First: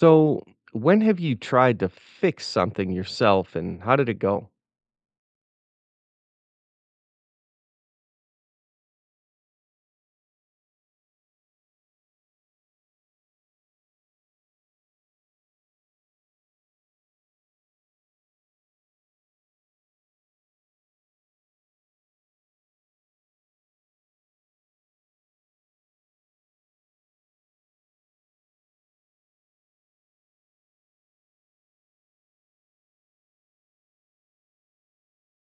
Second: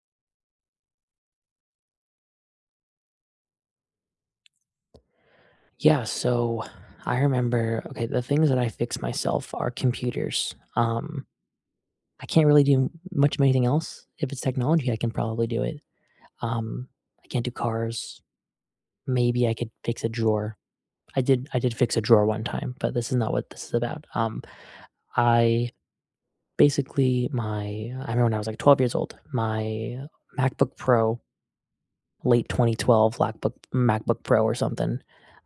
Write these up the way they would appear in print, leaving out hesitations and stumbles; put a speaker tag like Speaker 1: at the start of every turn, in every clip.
Speaker 1: So, when have you tried to fix something yourself and how did it go?
Speaker 2: Yeah, so I remember okay, the things that I fix myself are computers. I can't really do much of anything else. If it's technology, I can probably do it. Um, I can't do cars. Maybe I could fix a drawer. I did fix a drawer one time, but this is not what this is about. I basically my I remember when I was like 12 years old, my MacBook Pro, late 2012 MacBook Pro or something,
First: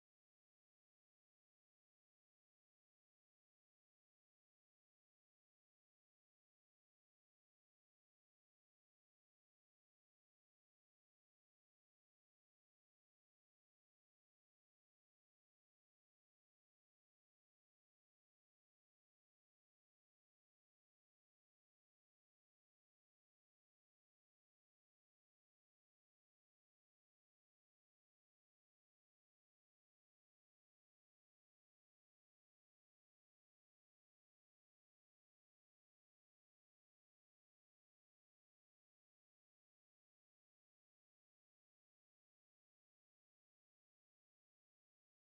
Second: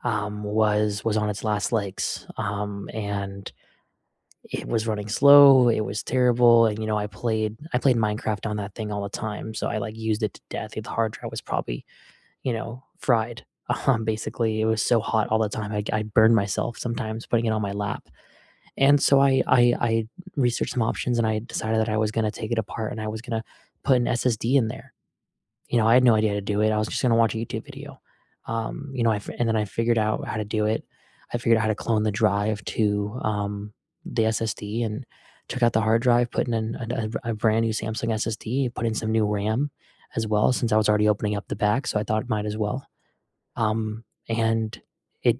Speaker 2: was on its last legs. And it was running slow, it was terrible, and, you know, I played Minecraft on that thing all the time, so I, like, used it to death. The hard drive was probably, you know, fried. Basically, it was so hot all the time, I burned myself sometimes putting it on my lap, and so I researched some options, and I decided that I was gonna take it apart, and I was gonna put an SSD in there. You know, I had no idea how to do it. I was just gonna watch a YouTube video. You know, I f and then I figured out how to do it. I figured out how to clone the drive to, the SSD, and took out the hard drive, put in an a brand new Samsung SSD, put in some new RAM as well since I was already opening up the back, so I thought it might as well. And it,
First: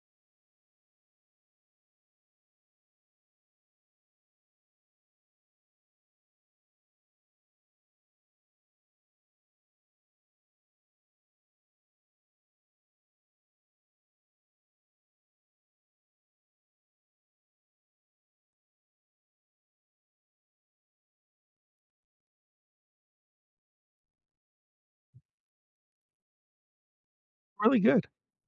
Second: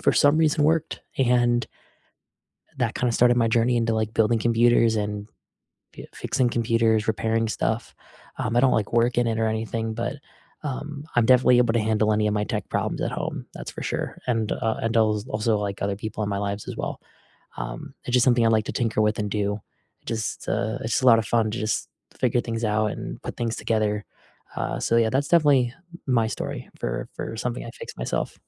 Speaker 2: for some reason, worked, and that kinda started my journey into, like, building computers and fixing computers, repairing stuff. I don't like work in it or anything, but I'm definitely able to handle any of my tech problems at home. That's for sure, and also like other people in my lives as well. It's just something I like to tinker with and do. It just it's just a lot of fun to just figure things out and put things together. So yeah, that's definitely my story for something I
Speaker 1: Really
Speaker 2: fixed
Speaker 1: good.
Speaker 2: myself.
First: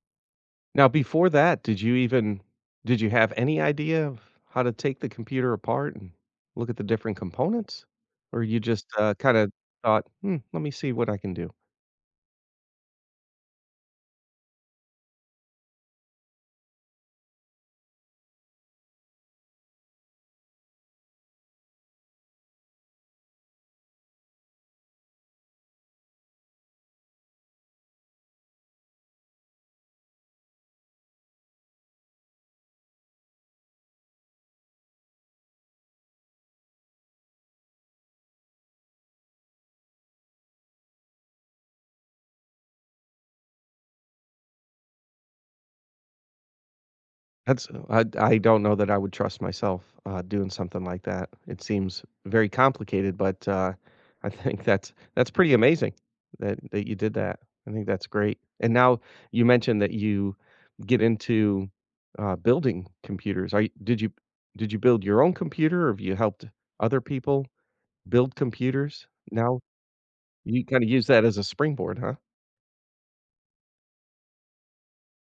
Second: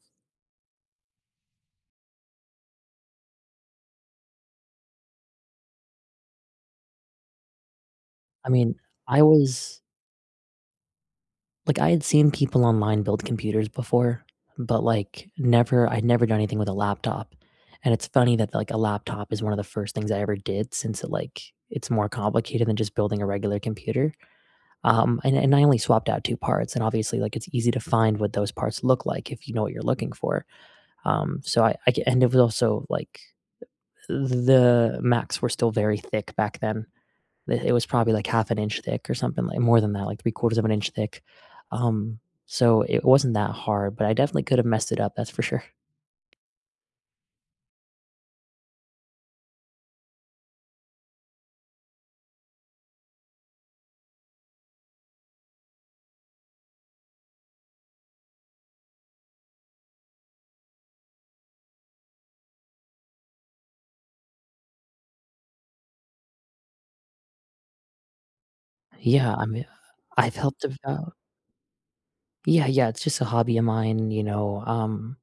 Speaker 1: Now, before that, did you even did you have any idea of how to take the computer apart and look at the different components? Or
Speaker 2: I
Speaker 1: you
Speaker 2: mean,
Speaker 1: just
Speaker 2: I
Speaker 1: kind of
Speaker 2: was
Speaker 1: thought, hmm, let me see what I can do?
Speaker 2: Like, I had seen people online build computers before, but, like, never I'd never done anything with a laptop, and it's funny that, like, a laptop is one of the first things I ever did, since it, like, it's more complicated than just building a regular computer. And I only swapped out 2 parts, and obviously, like, it's easy to find what those parts look like if you know what you're looking for. And it was also, like, the Macs were still very thick back then. It was probably like half an inch thick or something, like more than that, like 3 quarters of an inch thick. Um, so it wasn't that hard, but I definitely could have messed it up, that's for sure.
Speaker 1: That's I don't know that I would trust myself, doing something like that. It seems very complicated, but, I think that's pretty amazing that you did that. I think that's great. And now you mentioned that you get into, building computers. Are you did you did you build your own computer or have you helped other people build computers?
Speaker 2: Yeah, I
Speaker 1: Now
Speaker 2: mean, I've helped
Speaker 1: you kinda use
Speaker 2: about
Speaker 1: that as a springboard, huh?
Speaker 2: Yeah, yeah, it's just a hobby of mine, you know.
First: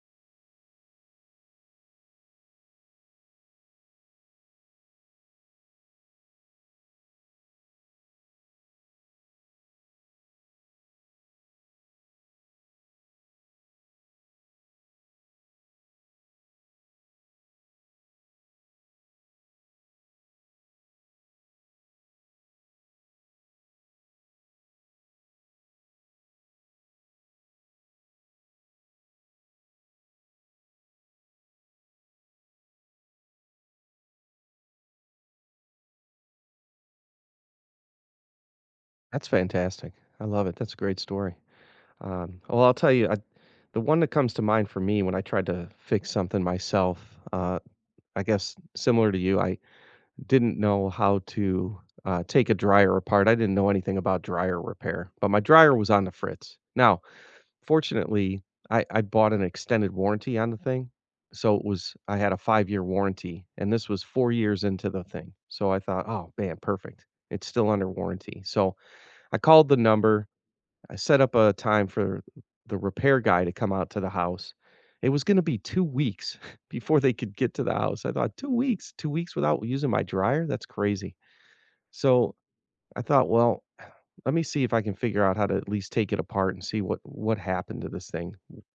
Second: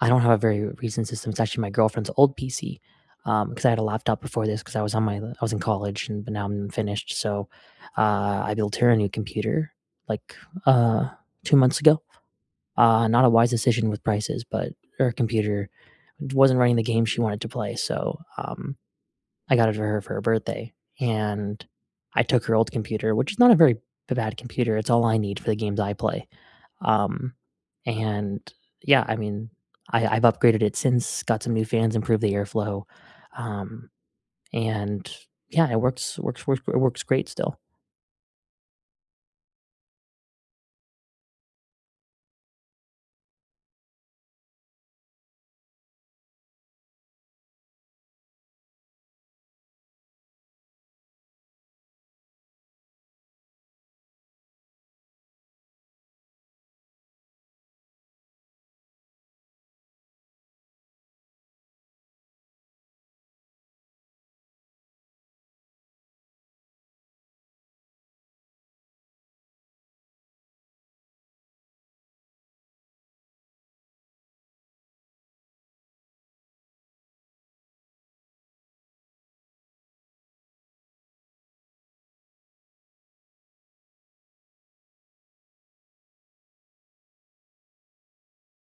Speaker 2: I don't have a very recent system, it's actually my girlfriend's old PC, because I had a laptop before this because I was in college, and but now I'm finished. So, I built her a new computer, like, uh, 2 months ago. Not a wise decision with prices, but her computer wasn't running the game she wanted to play, so, I got it for her birthday, and I took her old computer, which is not a very b bad computer, it's all I need for the games I play. um, and, yeah, I mean, I've upgraded it since, got some new fans, improved the airflow, um, and, yeah, it works it works great still.
Speaker 1: That's fantastic. I love it. That's a great story. Well, I'll tell you, the one that comes to mind for me when I tried to fix something myself, uh, I guess similar to you, I didn't know how to take a dryer apart. I didn't know anything about dryer repair, but my dryer was on the fritz. Now, fortunately, I bought an extended warranty on the thing. So it was, I had a 5 year warranty, and this was 4 years into the thing. So I thought, oh man, perfect. It's still under warranty. So I called the number, I set up a time for the repair guy to come out to the house. It was gonna be 2 weeks before they could get to the house. I thought, "2 weeks? 2 weeks without using my dryer? That's crazy." So, I thought, "Well, let me see if I can figure out how to at least take it apart and see what happened to this thing.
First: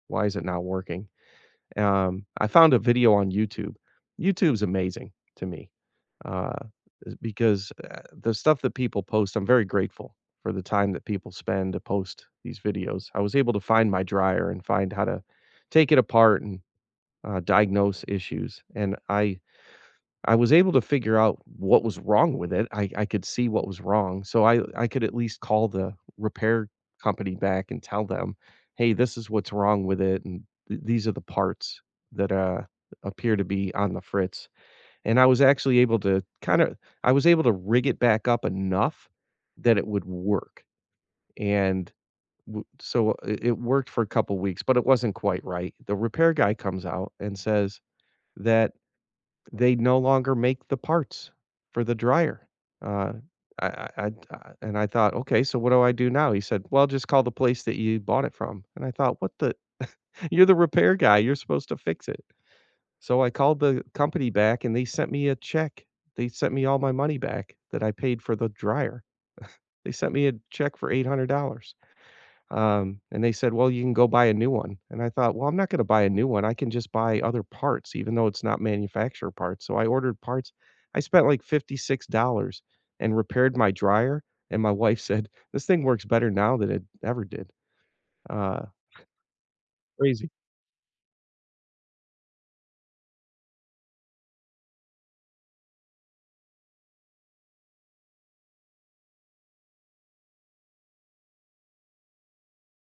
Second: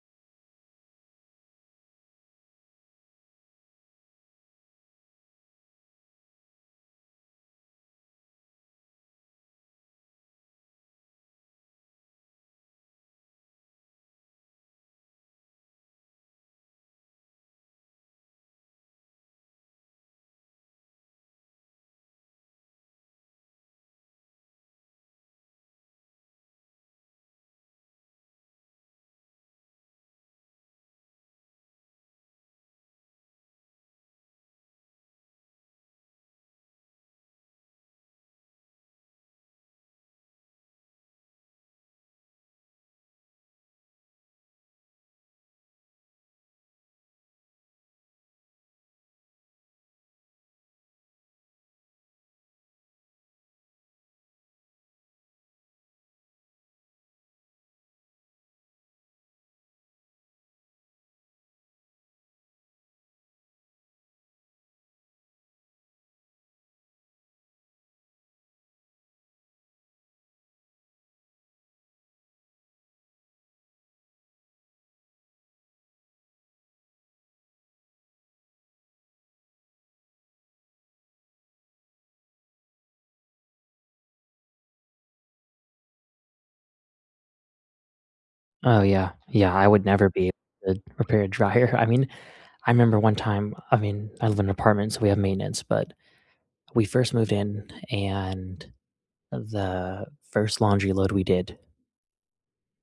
Speaker 1: Why is it not working?" I found a video on YouTube. YouTube's amazing to me, Uh because, the stuff that people post, I'm very grateful for the time that people spend to post these videos. I was able to find my dryer and find how to take it apart and, diagnose issues, and I was able to figure out what was wrong with it. I could see what was wrong, so I could at least call the repair company back and tell them, "Hey, this is what's wrong with it, and th these are the parts that, appear to be on the fritz." And I was actually able to rig it back up enough that it would work, and w so I it worked for a couple weeks, but it wasn't quite right. The repair guy comes out and says that they no longer make the parts for the dryer. Uh, I and I thought, "Okay, so what do I do now?" He said, "Well, just call the place that you bought it from." And I thought, "What the you're the repair guy, you're supposed to fix it." So I called the company back and they sent me a check. They sent me all my money back that I paid for the dryer. They sent me a check for $800. And they said, "Well, you can go buy a new one." And I thought, "Well, I'm not gonna buy a new one. I can just buy other parts, even though it's not manufacturer parts." So I ordered parts. I spent like $56 and repaired my dryer. And my wife said, "This thing works better now than it ever did. Uh,
Speaker 2: Oh, yeah. Yeah, I would never
Speaker 1: crazy."
Speaker 2: be able to repair a dryer. I mean, I remember one time, I mean, I live in an apartment, so we have maintenance, but we first moved in and the first laundry load we did,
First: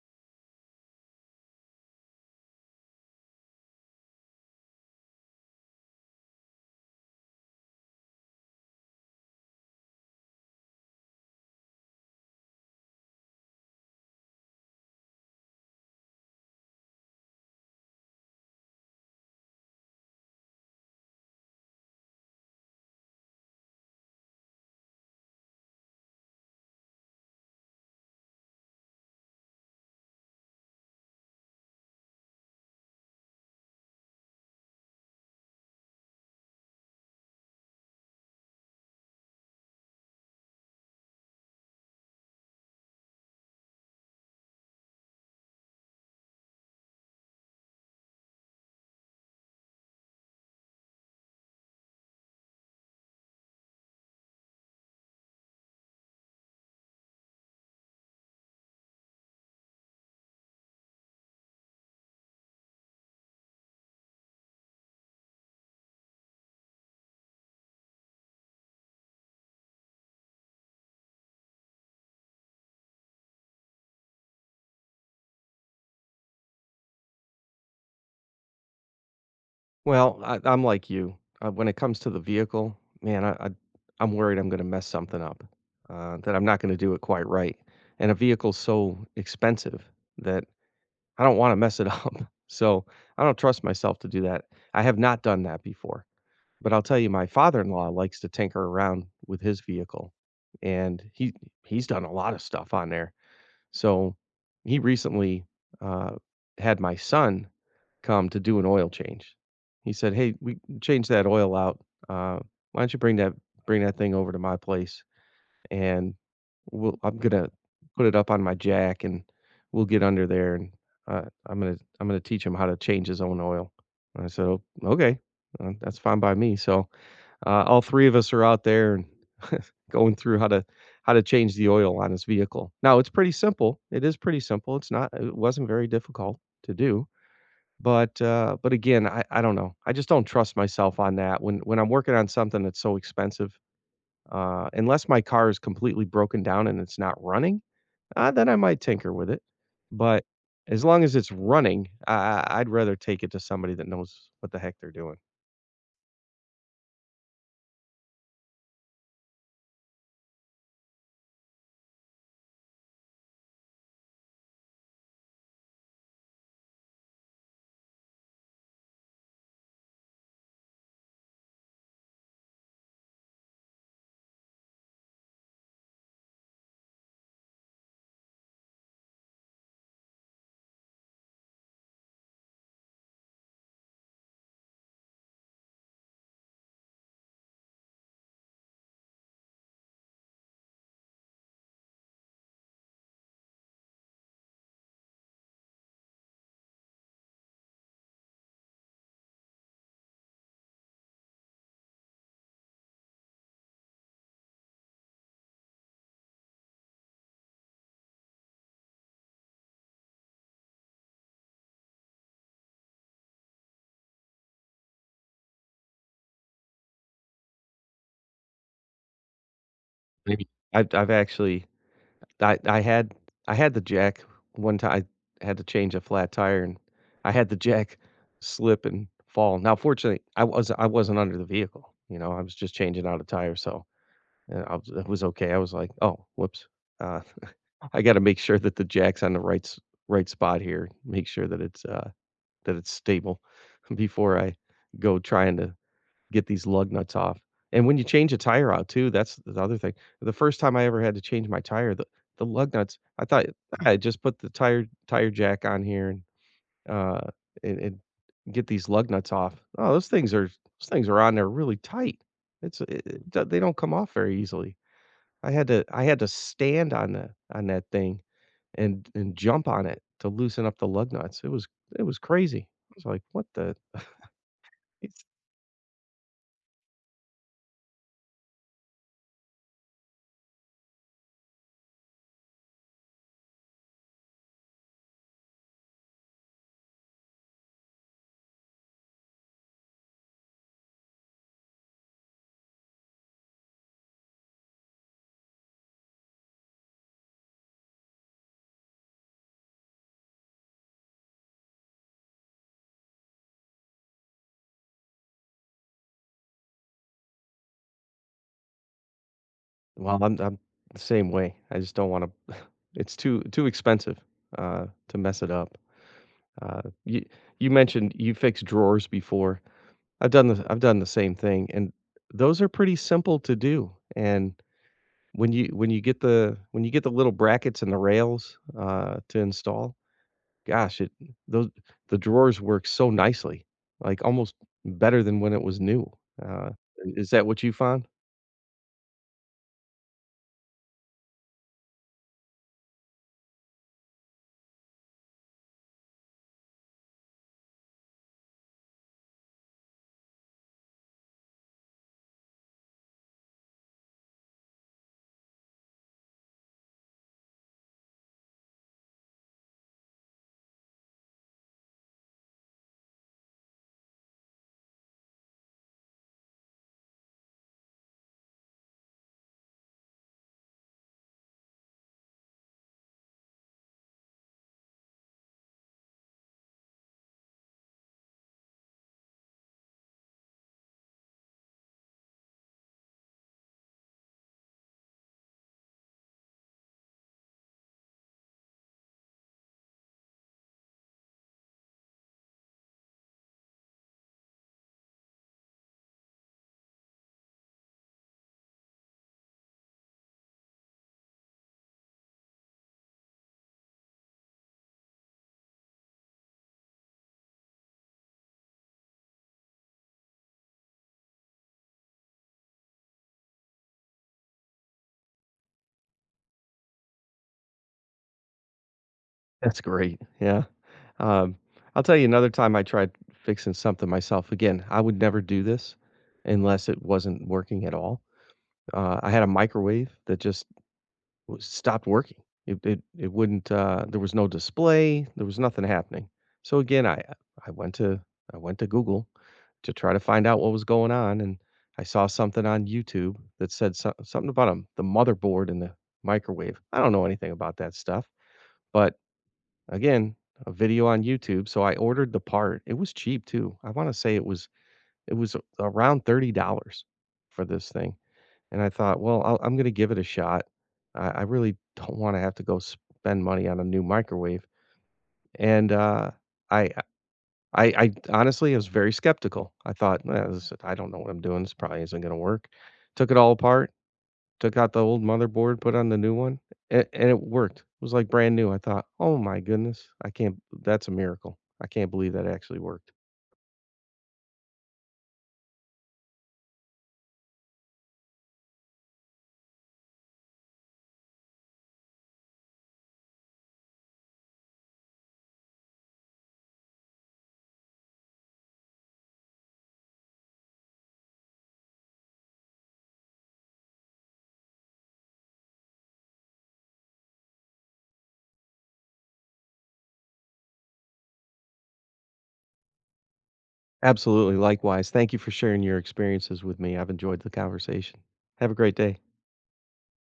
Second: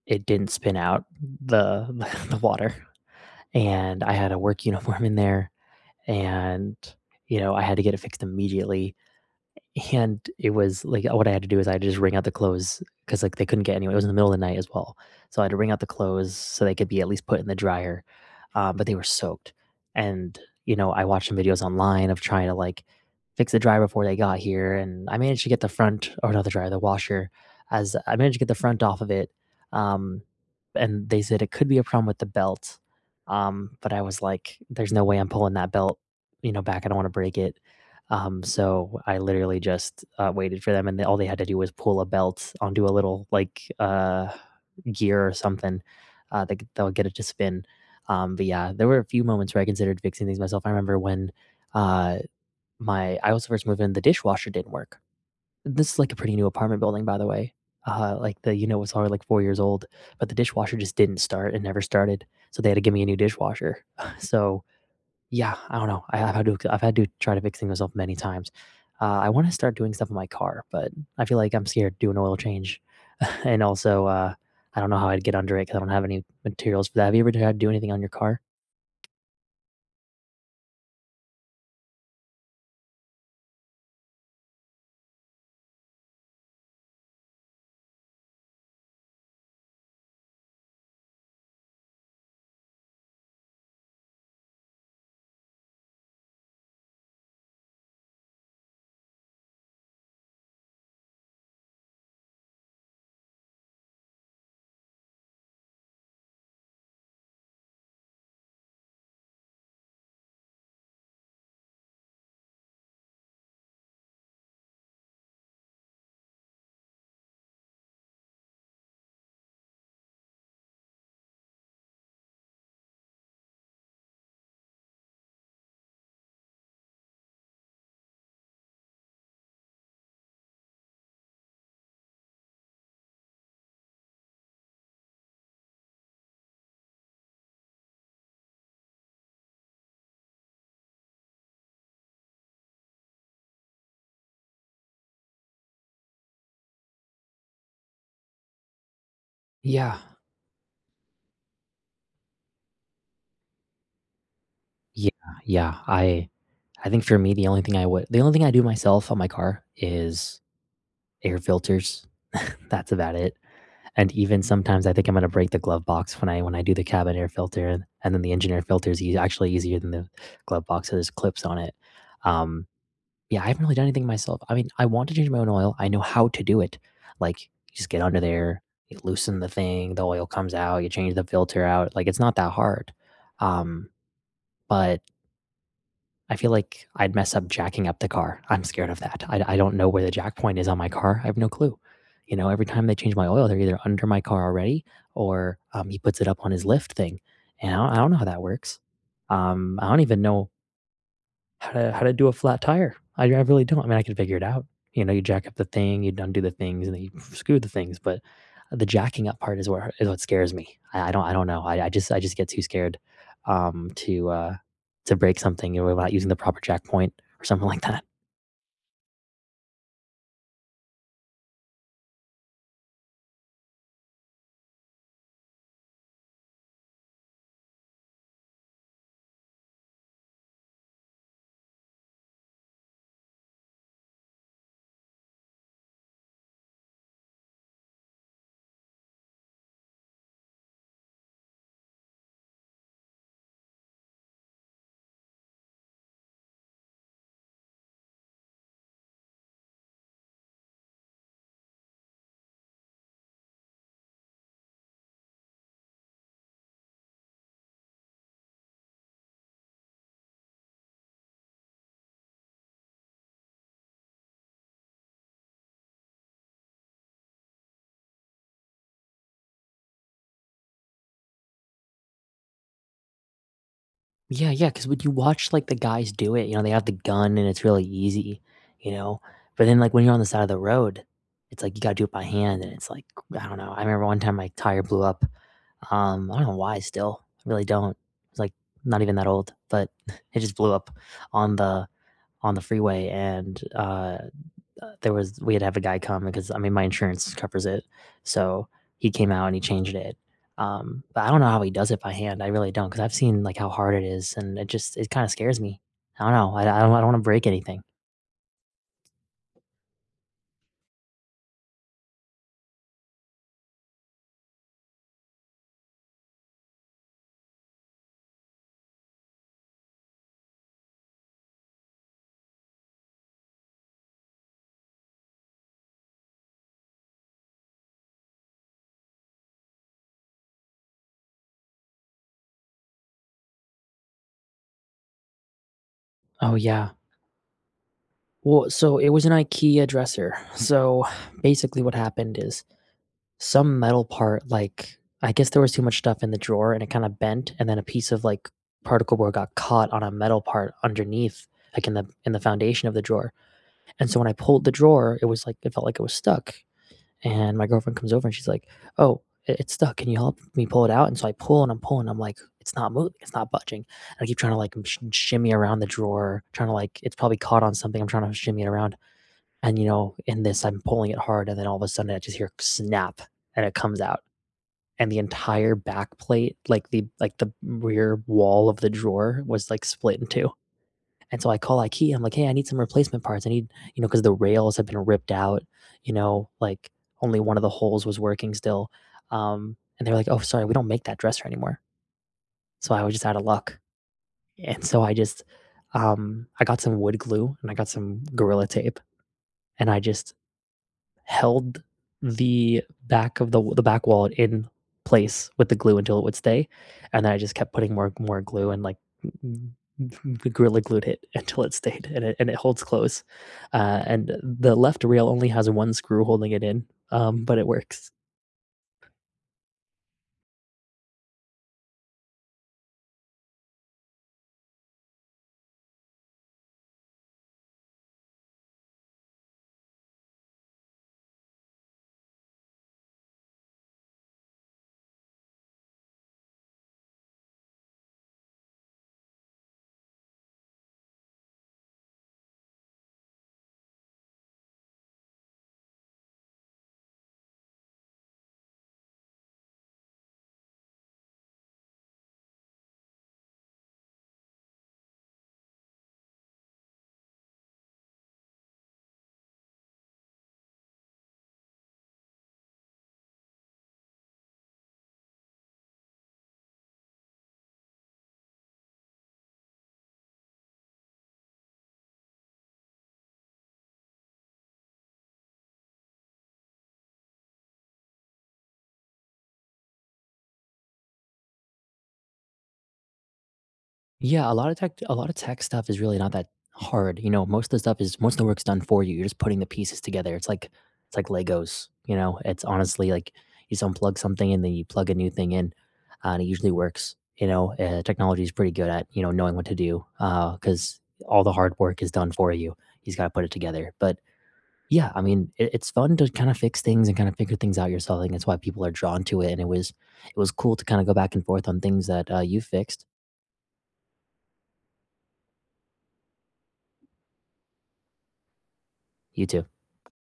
Speaker 2: it didn't spin out the the water. And I had a work uniform in there, and you know, I had to get it fixed immediately. And it was like what I had to do is I had to just wring out the clothes because, like, they couldn't get anyone, it was in the middle of the night as well. So I had to wring out the clothes so they could be at least put in the dryer, but they were soaked. And, you know, I watched some videos online of trying to, like, fix the dryer before they got here, and I managed to get the front, or not the dryer, the washer, as I managed to get the front off of it. um, and they said it could be a problem with the belt. But I was like, "There's no way I'm pulling that belt, you know, back. I don't wanna break it." So I literally just, waited for them, and they, all they had to do was pull a belt onto a little, like, gear or something, they'll get it to spin. But yeah, there were a few moments where I considered fixing things myself. I remember when, uh, my I was first moved in, the dishwasher didn't work. This is, like, a pretty new apartment building, by the way. Like, the unit was already, like, 4 years old, but the dishwasher just didn't start and never started, so they had to give me a new dishwasher. So, yeah, I don't know. I've had to try to fix things myself many times. I wanna start doing stuff in my car, but I feel like I'm scared to do an oil change, and also, I don't know how I'd get under it because I don't have any materials for that. Have you ever tried to do anything on your car?
Speaker 1: Well, I I'm like you. When it comes to the vehicle, man, I I'm worried I'm gonna mess something up, that I'm not gonna do it quite right, and a vehicle's so expensive that I don't wanna mess it up, so I don't trust myself to do that. I have not done that before, but I'll tell you, my father-in-law likes to tinker around with his vehicle, and he's done a lot of stuff on there. So, he recently, uh, had my son come to do an oil change. He said, "Hey, we changed that oil out. Uh, why don't you bring that thing over to my place and we'll I'm gonna put it up on my jack and we'll get under there and I'm gonna teach him how to change his own oil." And I said, "Oh, okay, that's fine by me." So all three of us are out there and going through how to change the oil on his vehicle. Now it's pretty simple. It is pretty simple. It's not. It wasn't very difficult to do, but again, I don't know. I just don't trust myself on that when I'm working on something that's so expensive, unless my car is completely broken down and it's not running, then I might tinker with it.
Speaker 2: Yeah.
Speaker 1: But as long as it's running, I'd rather take it to somebody that knows what the heck they're
Speaker 2: Yeah,
Speaker 1: doing.
Speaker 2: yeah. I think for me, the only thing I do myself on my car is air filters. That's about it. And even sometimes I think I'm gonna break the glove box when I do the cabin air filter, and then the engine air filter is ea actually easier than the glove box, so there's clips on it. Um, yeah, I haven't really done anything myself. I mean, I want to change my own oil, I know how to do it. Like, you just get under there, you loosen the thing, the oil comes out, you change the filter out, like, it's not that hard. Um, but I feel like I'd mess up jacking up the car. I'm scared of that. I don't know where the jack point is on my car. I have no clue. You know, every time they change my oil, they're either under my car already, or he puts it up on his lift thing. And I don't know how that works. I don't even know how to do a flat tire. I really don't. I mean, I could figure it out. You know, you jack up the thing, you undo the things, and then you screw the things. But the jacking up part is what scares me. I, I don't know. I, I just get too scared um, to uh, to break something, you know, without using the proper jack point or something like that.
Speaker 1: Maybe I've actually I I had I had the jack one time. I had to change a flat tire, and I had the jack slip and fall. Now, fortunately, I wasn't under the vehicle, you know, I was just changing out a tire, so, I was it was okay. I was like, "Oh, whoops. Uh, I gotta make sure that the jack's on the right spot here, make sure that it's stable before I go trying to get these lug nuts off." And when you change a tire out too, that's the other thing. The first time I ever had to change my tire, the lug nuts, I thought I just put the tire jack on here and uh and get these lug nuts off. Oh, those things are on there really tight. It's it, it do- They don't come off very easily. I had to stand on the on that thing and jump on it to loosen up the lug nuts. It was crazy. I was like, what the,
Speaker 2: Yeah, yeah, because when you watch, like, the guys do it, you know, they have the gun and it's really easy, you know? But then, like, when you're on the side of the road, it's like you gotta do it by hand and it's like, I don't know, I remember one time my tire blew up, I don't know why still, I really don't, it's, like, not even that old, but it just blew up on the on the freeway and, there was, we had to have a guy come because, I mean, my insurance covers it, so he came out and he changed it. But I don't know how he does it by hand, I really do not, because 'cause I've seen, like, how hard it is, and it just it kinda scares me. I don't know, I don't wanna break anything.
Speaker 1: well, I'm the same way. I just don't wanna it's too expensive, to mess it up. You you mentioned you fixed drawers before. I've done the same thing, and those are pretty simple to do, and when you get the little brackets and the rails, to install, gosh, it those the drawers work so nicely, like, almost better than when it was new.
Speaker 2: Oh,
Speaker 1: Uh,
Speaker 2: yeah.
Speaker 1: is that what you found?
Speaker 2: Well, so it was an IKEA dresser. So, basically what happened is some metal part, like, I guess there was too much stuff in the drawer and it kinda bent, and then a piece of, like, particle board got caught on a metal part underneath, like, in the foundation of the drawer. And so when I pulled the drawer, it was like it felt like it was stuck. And my girlfriend comes over and she's like, "Oh, it, it's stuck. Can you help me pull it out?" And so I pull and I'm pulling. I'm like, "It's not moving. It's not budging." And I keep trying to like shimmy around the drawer, trying to like it's probably caught on something. I'm trying to shimmy it around. And you know, in this, I'm pulling it hard, and then all of a sudden, I just hear snap, and it comes out. And the entire back plate, like the rear wall of the drawer, was like split in two. And so I call IKEA. I'm like, "Hey, I need some replacement parts. I need," you know, because the rails have been ripped out, you know, like, only one of the holes was working still. And they were like, "Oh, sorry, we don't make that dresser anymore." So I was just out of luck. And so I just, I got some wood glue and I got some Gorilla Tape, and I just held the back of the back wallet in place with the glue until it would stay, and then I just kept putting more glue and like gorilla glued it until it stayed and it holds close. And the left rail only has one screw holding it in, but it works.
Speaker 1: That's great, yeah. Um, I'll tell you another time I tried fixing something myself. Again, I would never do this unless it wasn't working at all. I had a microwave that just w stopped working. It wouldn't, there was no display, there was nothing happening. So again, I went to I went to Google to try to find out what was going on, and I saw something on YouTube that said something about, 'em, the motherboard and the microwave. I don't know anything about that stuff, but again, a video on YouTube, so I ordered the part. It was cheap too. I wanna say it was a around $30 for this thing, and I thought, "Well, I'm gonna give it a shot. I really don't wanna have to go spend money on a new microwave," and, I I honestly, I was very skeptical. I thought, "Nah, this, I don't know what I'm doing. This probably isn't gonna work." Took it all apart, took out the old motherboard, put on the new one, and it worked. It was, like, brand new. I thought, "Oh my goodness. I can't That's a miracle. I can't believe that actually worked."
Speaker 2: Yeah, a lot of tech stuff is really not that hard, you know, most of the work's done for you, you're just putting the pieces together, it's like Legos, you know, it's honestly like you just unplug something and then you plug a new thing in, and it usually works, you know, technology is pretty good at, you know, knowing what to do, because all the hard work is done for you, you just gotta put it together, but yeah, I mean, it, it's fun to kinda fix things and kinda figure things out yourself, I think that's why people are drawn to it, and it was cool to kinda go back and forth on things that, you fixed.
Speaker 1: Absolutely, likewise. Thank you for sharing your experiences with me. I've enjoyed the conversation. Have a great day.
Speaker 2: You too.